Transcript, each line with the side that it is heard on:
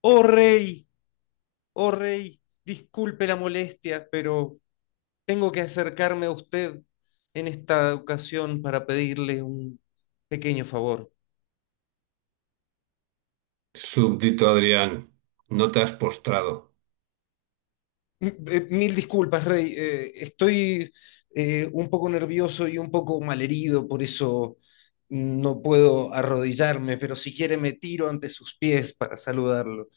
left: Oh rey, oh rey, disculpe la molestia, pero tengo que acercarme a usted en esta ocasión para pedirle un pequeño favor.
right: Súbdito Adrián, no te has postrado.
left: Mil disculpas, rey, estoy, un poco nervioso y un poco malherido, por eso no puedo arrodillarme, pero si quiere me tiro ante sus pies para saludarlo.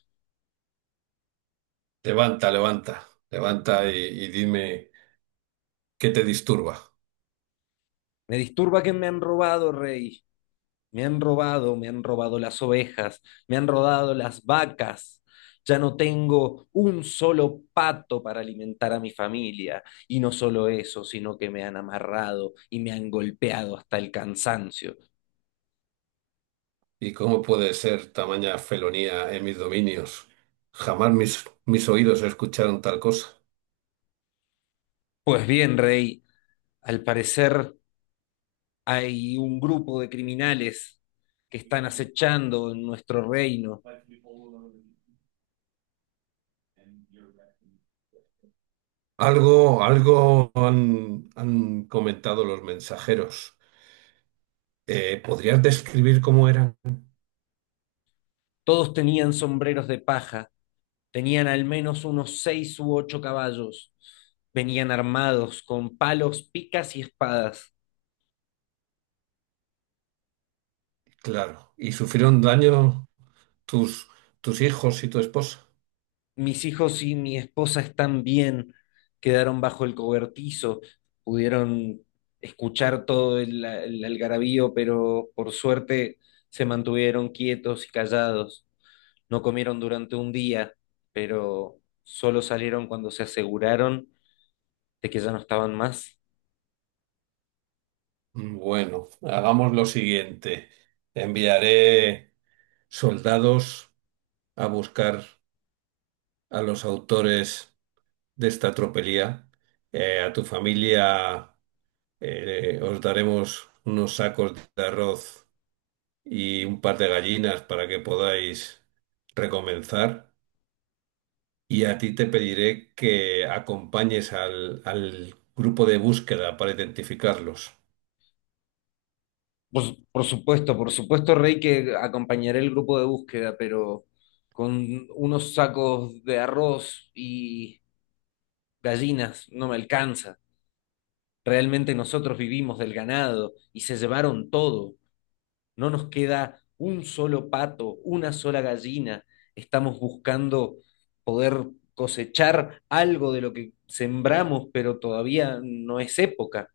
right: Levanta, levanta, levanta y dime qué te disturba.
left: Me disturba que me han robado, rey. Me han robado las ovejas, me han robado las vacas. Ya no tengo un solo pato para alimentar a mi familia. Y no solo eso, sino que me han amarrado y me han golpeado hasta el cansancio.
right: Y cómo puede ser tamaña felonía en mis dominios. Jamás mis oídos escucharon tal cosa.
left: Pues bien, rey, al parecer hay un grupo de criminales que están acechando en nuestro reino.
right: Algo han comentado los mensajeros. ¿podrías describir cómo eran?
left: Todos tenían sombreros de paja. Tenían al menos unos seis u ocho caballos. Venían armados con palos, picas y espadas.
right: Claro. ¿Y sufrieron daño tus, tus hijos y tu esposa?
left: Mis hijos y mi esposa están bien. Quedaron bajo el cobertizo. Pudieron escuchar todo el algarabío, pero por suerte se mantuvieron quietos y callados. No comieron durante un día, pero solo salieron cuando se aseguraron de que ya no estaban más.
right: Bueno, hagamos lo siguiente. Enviaré soldados a buscar a los autores de esta tropelía. A tu familia os daremos unos sacos de arroz y un par de gallinas para que podáis recomenzar. Y a ti te pediré que acompañes al grupo de búsqueda para identificarlos.
left: Por supuesto, Rey, que acompañaré el grupo de búsqueda, pero con unos sacos de arroz y gallinas no me alcanza. Realmente nosotros vivimos del ganado y se llevaron todo. No nos queda un solo pato, una sola gallina. Estamos buscando poder cosechar algo de lo que sembramos, pero todavía no es época.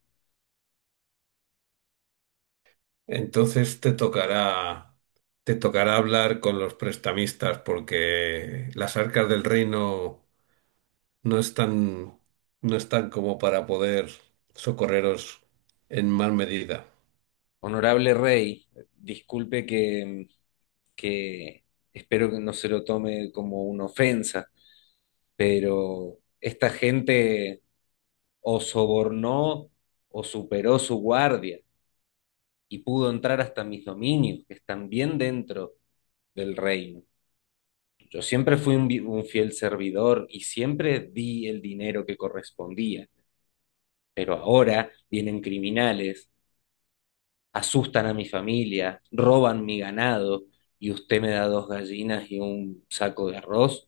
right: Entonces te tocará. Te tocará hablar con los prestamistas porque las arcas del reino no están, no están como para poder socorreros en mal medida.
left: Honorable Rey, disculpe que que espero que no se lo tome como una ofensa, pero esta gente o sobornó o superó su guardia y pudo entrar hasta mis dominios, que están bien dentro del reino. Yo siempre fui un fiel servidor y siempre di el dinero que correspondía, pero ahora vienen criminales, asustan a mi familia, roban mi ganado y usted me da dos gallinas y un saco de arroz.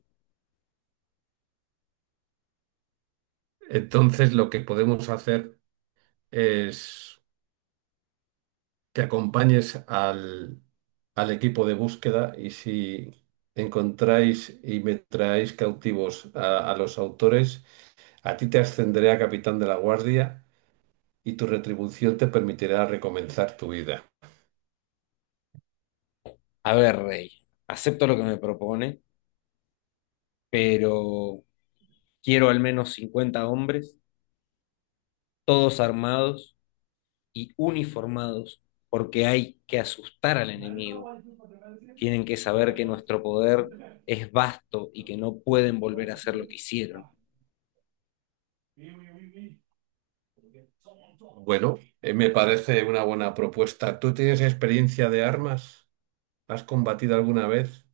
right: Entonces, lo que podemos hacer es que acompañes al equipo de búsqueda, y si encontráis y me traéis cautivos a los autores, a ti te ascenderé a capitán de la guardia y tu retribución te permitirá recomenzar tu vida.
left: A ver, Rey, acepto lo que me propone, pero quiero al menos 50 hombres, todos armados y uniformados, porque hay que asustar al enemigo. Tienen que saber que nuestro poder es vasto y que no pueden volver a hacer lo que hicieron.
right: Bueno, me parece una buena propuesta. ¿Tú tienes experiencia de armas? ¿Has combatido alguna vez?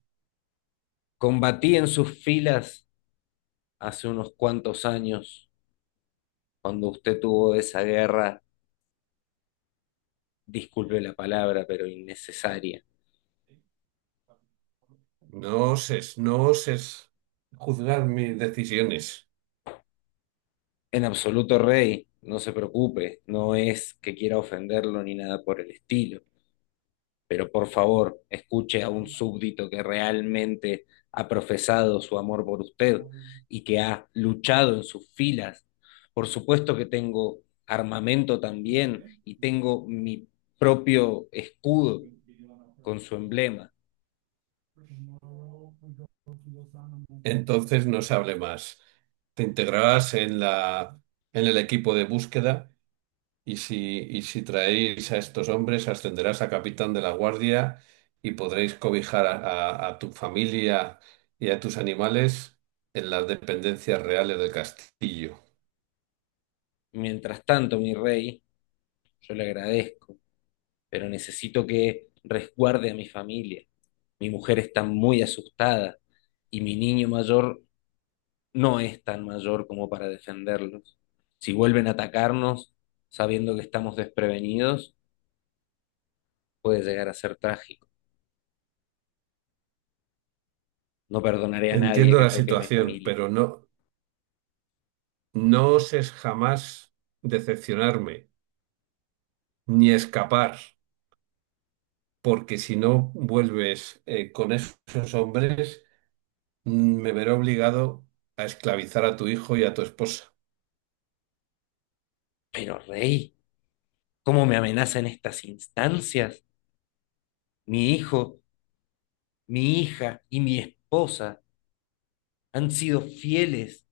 left: Combatí en sus filas hace unos cuantos años, cuando usted tuvo esa guerra, disculpe la palabra, pero innecesaria.
right: No oses juzgar mis decisiones.
left: En absoluto, Rey, no se preocupe, no es que quiera ofenderlo ni nada por el estilo, pero por favor, escuche a un súbdito que realmente ha profesado su amor por usted y que ha luchado en sus filas. Por supuesto que tengo armamento también y tengo mi propio escudo con su emblema.
right: Entonces no se hable más. Te integrarás en en el equipo de búsqueda, y si, y si traéis a estos hombres, ascenderás a capitán de la guardia y podréis cobijar a tu familia y a tus animales en las dependencias reales del castillo.
left: Mientras tanto, mi rey, yo le agradezco, pero necesito que resguarde a mi familia. Mi mujer está muy asustada y mi niño mayor no es tan mayor como para defenderlos. Si vuelven a atacarnos sabiendo que estamos desprevenidos, puede llegar a ser trágico. No perdonaré a nadie
right: Entiendo
left: que
right: la
left: toque a mi
right: situación,
left: familia.
right: pero no oses jamás decepcionarme, ni escapar, porque si no vuelves con esos hombres, me veré obligado a esclavizar a tu hijo y a tu esposa.
left: Pero, rey, ¿cómo me amenazan estas instancias? Mi hijo, mi hija y mi esposa han sido fieles.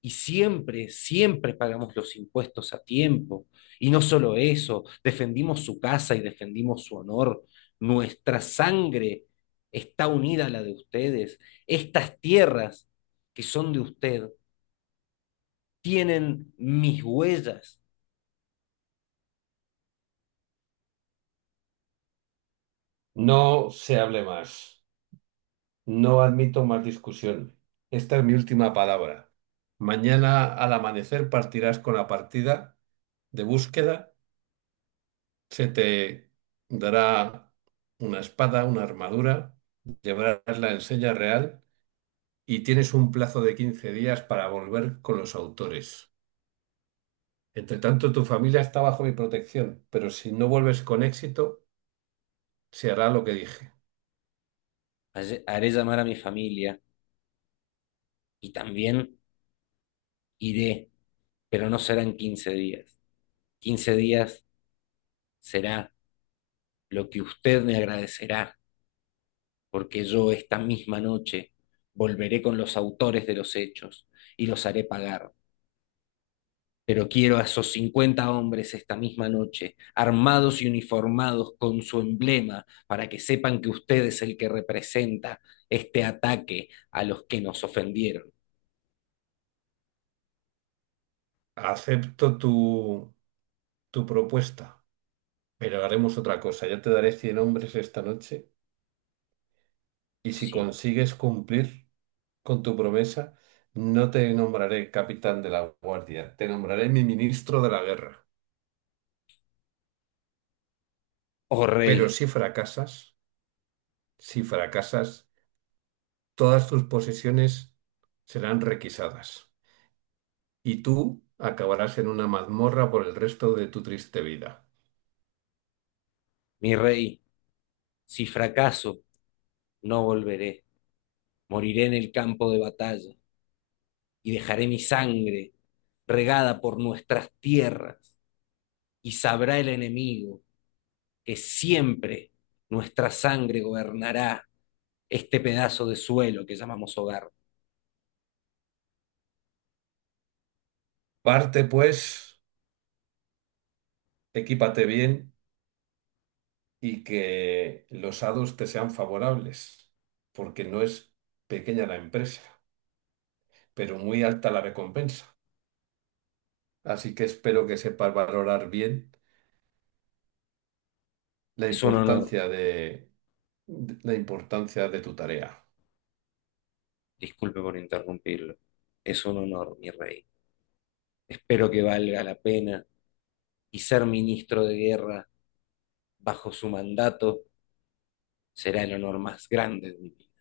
left: Y siempre, siempre pagamos los impuestos a tiempo. Y no solo eso, defendimos su casa y defendimos su honor. Nuestra sangre está unida a la de ustedes. Estas tierras que son de usted tienen mis huellas.
right: No se hable más, no admito más discusión. Esta es mi última palabra. Mañana al amanecer partirás con la partida de búsqueda, se te dará una espada, una armadura, llevarás la enseña real y tienes un plazo de 15 días para volver con los autores. Entre tanto, tu familia está bajo mi protección, pero si no vuelves con éxito, se hará lo que dije.
left: Haré llamar a mi familia y también iré, pero no serán 15 días. 15 días será lo que usted me agradecerá porque yo esta misma noche volveré con los autores de los hechos y los haré pagar. Pero quiero a esos 50 hombres esta misma noche, armados y uniformados con su emblema, para que sepan que usted es el que representa este ataque a los que nos ofendieron.
right: Acepto tu propuesta, pero haremos otra cosa. Yo te daré 100 hombres esta noche, y si
left: Sí.
right: consigues cumplir con tu promesa, no te nombraré capitán de la guardia, te nombraré mi ministro de la guerra.
left: Oh
right: Pero
left: rey,
right: si fracasas, todas tus posesiones serán requisadas, y tú acabarás en una mazmorra por el resto de tu triste vida.
left: mi rey, si fracaso, no volveré. Moriré en el campo de batalla y dejaré mi sangre regada por nuestras tierras y sabrá el enemigo que siempre nuestra sangre gobernará este pedazo de suelo que llamamos hogar.
right: Parte, pues, equípate bien y que los hados te sean favorables, porque no es pequeña la empresa, pero muy alta la recompensa. Así que espero que sepas valorar bien la
left: Es un honor,
right: importancia de, la importancia de tu tarea.
left: disculpe por interrumpirlo, es un honor, mi rey. Espero que valga la pena y ser ministro de guerra bajo su mandato será el honor más grande de mi vida.